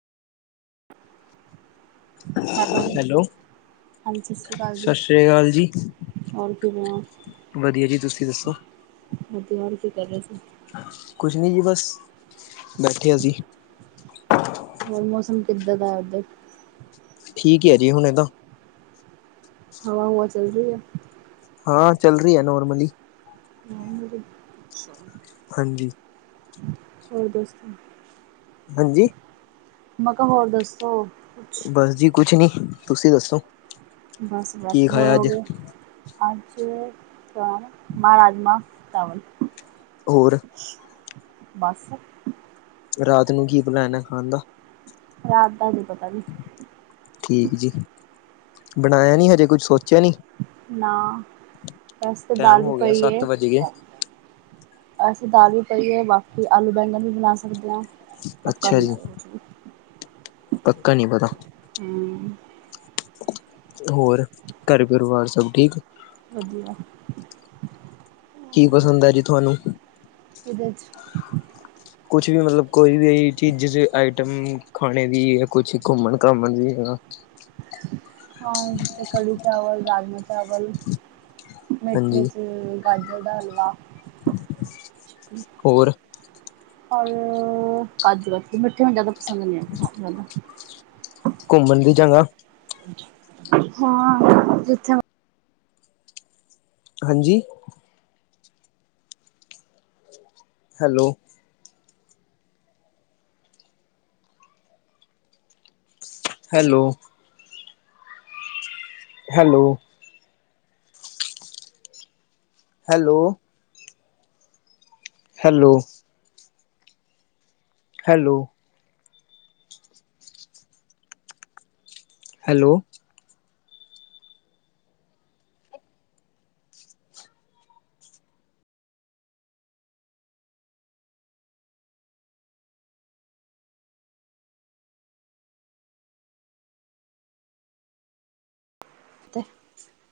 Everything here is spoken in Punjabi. ਹੈਲੋ। ਹਾਂਜੀ ਸਤਿ ਸ਼੍ਰੀ ਅਕਾਲ ਜੀ ਸ਼ਸ਼ਿਰੀ ਕਾਲ ਜੀ। ਹੋਰ ਕਿਵੇਂ ਹੋ ਵਧੀਆ ਜੀ ਤੁਸੀਂ ਦੱਸੋ? ਵਧੀਆ ਹੋਰ ਕੀ ਕਰ ਰਹੇ ਸੀ। ਕੁਛ ਨੀ ਜੀ ਬਸ ਬੈਠੇ ਅਸੀਂ। ਹੋਰ ਮੌਸਮ ਕਿੱਦਾਂ ਦਾ ਐ ਉੱਧਰ? ਠੀਕ ਆ ਜੀ ਹੁਣ ਤਾ ਹਵਾ- ਹੁਵਾ ਚੱਲ ਰਹੀ ਐ। ਹਾਂ ਚੱਲ ਰਹੀ ਐ ਨੋਰਮਲੀ। ਨੋਰਮਲ ਈ ਅੱਛਾ। ਹਾਂਜੀ। ਹੋਰ ਦੋਸਤਾਂ ਹਾਂਜੀ। ਮ ਕਾ ਹੋਰ ਦੱਸੋ। ਕੁਛ ਬਸ ਜੀ ਕੁਛ ਨੀ ਤੁਸੀਂ ਦੱਸੋ। ਬਸ ਕੀ ਬੈਠੇ ਖਾਇਆ ਅੱਜ ਹੋਏ ਆਂ। ਅਜ, ਤਾਂ ਮਾਂ ਰਾਜਮਾ ਚਾਵਲ। ਹੋਰ। ਬਸ। ਰਾਤ ਨੂੰ ਕੀ ਬਣਾਣਾ ਖਾਣ ਦਾ। ਰਾਤ ਦਾ ਅਜੇ ਪਤਾ ਨੀ। ਠੀਕ ਜੀ, ਬਣਾਆ ਨੀ ਹਜੇ ਕੁੱਝ ਸੋਚੇਆ ਨੀ। ਨਾ ਬਸ ਤ ਟਾਈਮ ਦਾਲ ਹੋ ਗਿਆ ਪਈ ਏ। ਸੱਤ ਵੱਜ ਗਏ ਅਸੀਂ ਦਾਲ ਵੀ ਪਈ ਏ, ਬਾਕੀ ਆਲੂ-ਬੈਂਗਣ ਵੀ ਬਣਾ ਸਕਦੇ ਆਂ। ਅੱਛਾ ਜੀ, ਪੱਕਾ ਨੀ ਪਤਾ। ਹੂੰ। ਹੋਰ, ਘਰ ਪਰਿਵਾਰ ਸਬ ਠੀਕ। ਵਧੀਆ। ਕੀ ਪਸੰਦ ਐ ਜੀ ਤੁਆਨੂੰ। ਕਿਦੇ ਚ। ਕੁਛ ਵੀ ਮਤਲਬ ਕੋਈ ਵੀ ਚੀਜ਼ ਜਿਸ ਆਈਟਮ ਖਾਣੇ ਦੀ, ਕੁਛ ਘੁੰਮਣ-ਘਾਮਣ ਦੀ। ਹਾਂ ਤੇ ਕੜੀ-ਚਾਵਲ, ਰਾਜਮਾ-ਚਾਵਲ, ਮਿੱਠੇ ਹਾਂਜੀ ਚ। ਗਾਜਰ ਦਾ ਹਲਵਾ। ਹੋਰ ਰ ਕਾਜੂ ਮਿੱਠੇ ਮੈਨੂੰ ਜ਼ਆਦਾ ਪਸੰਦ ਨੀ ਓ। ਘੁੰਮਣ ਦੀ ਜਗਾ। ਹਾਂ ਜਿੱਥੇ। ਹਾਂਜੀ। Hello. Hello. Hello. Hello. Hello. Hello. Hello. ਤੇ।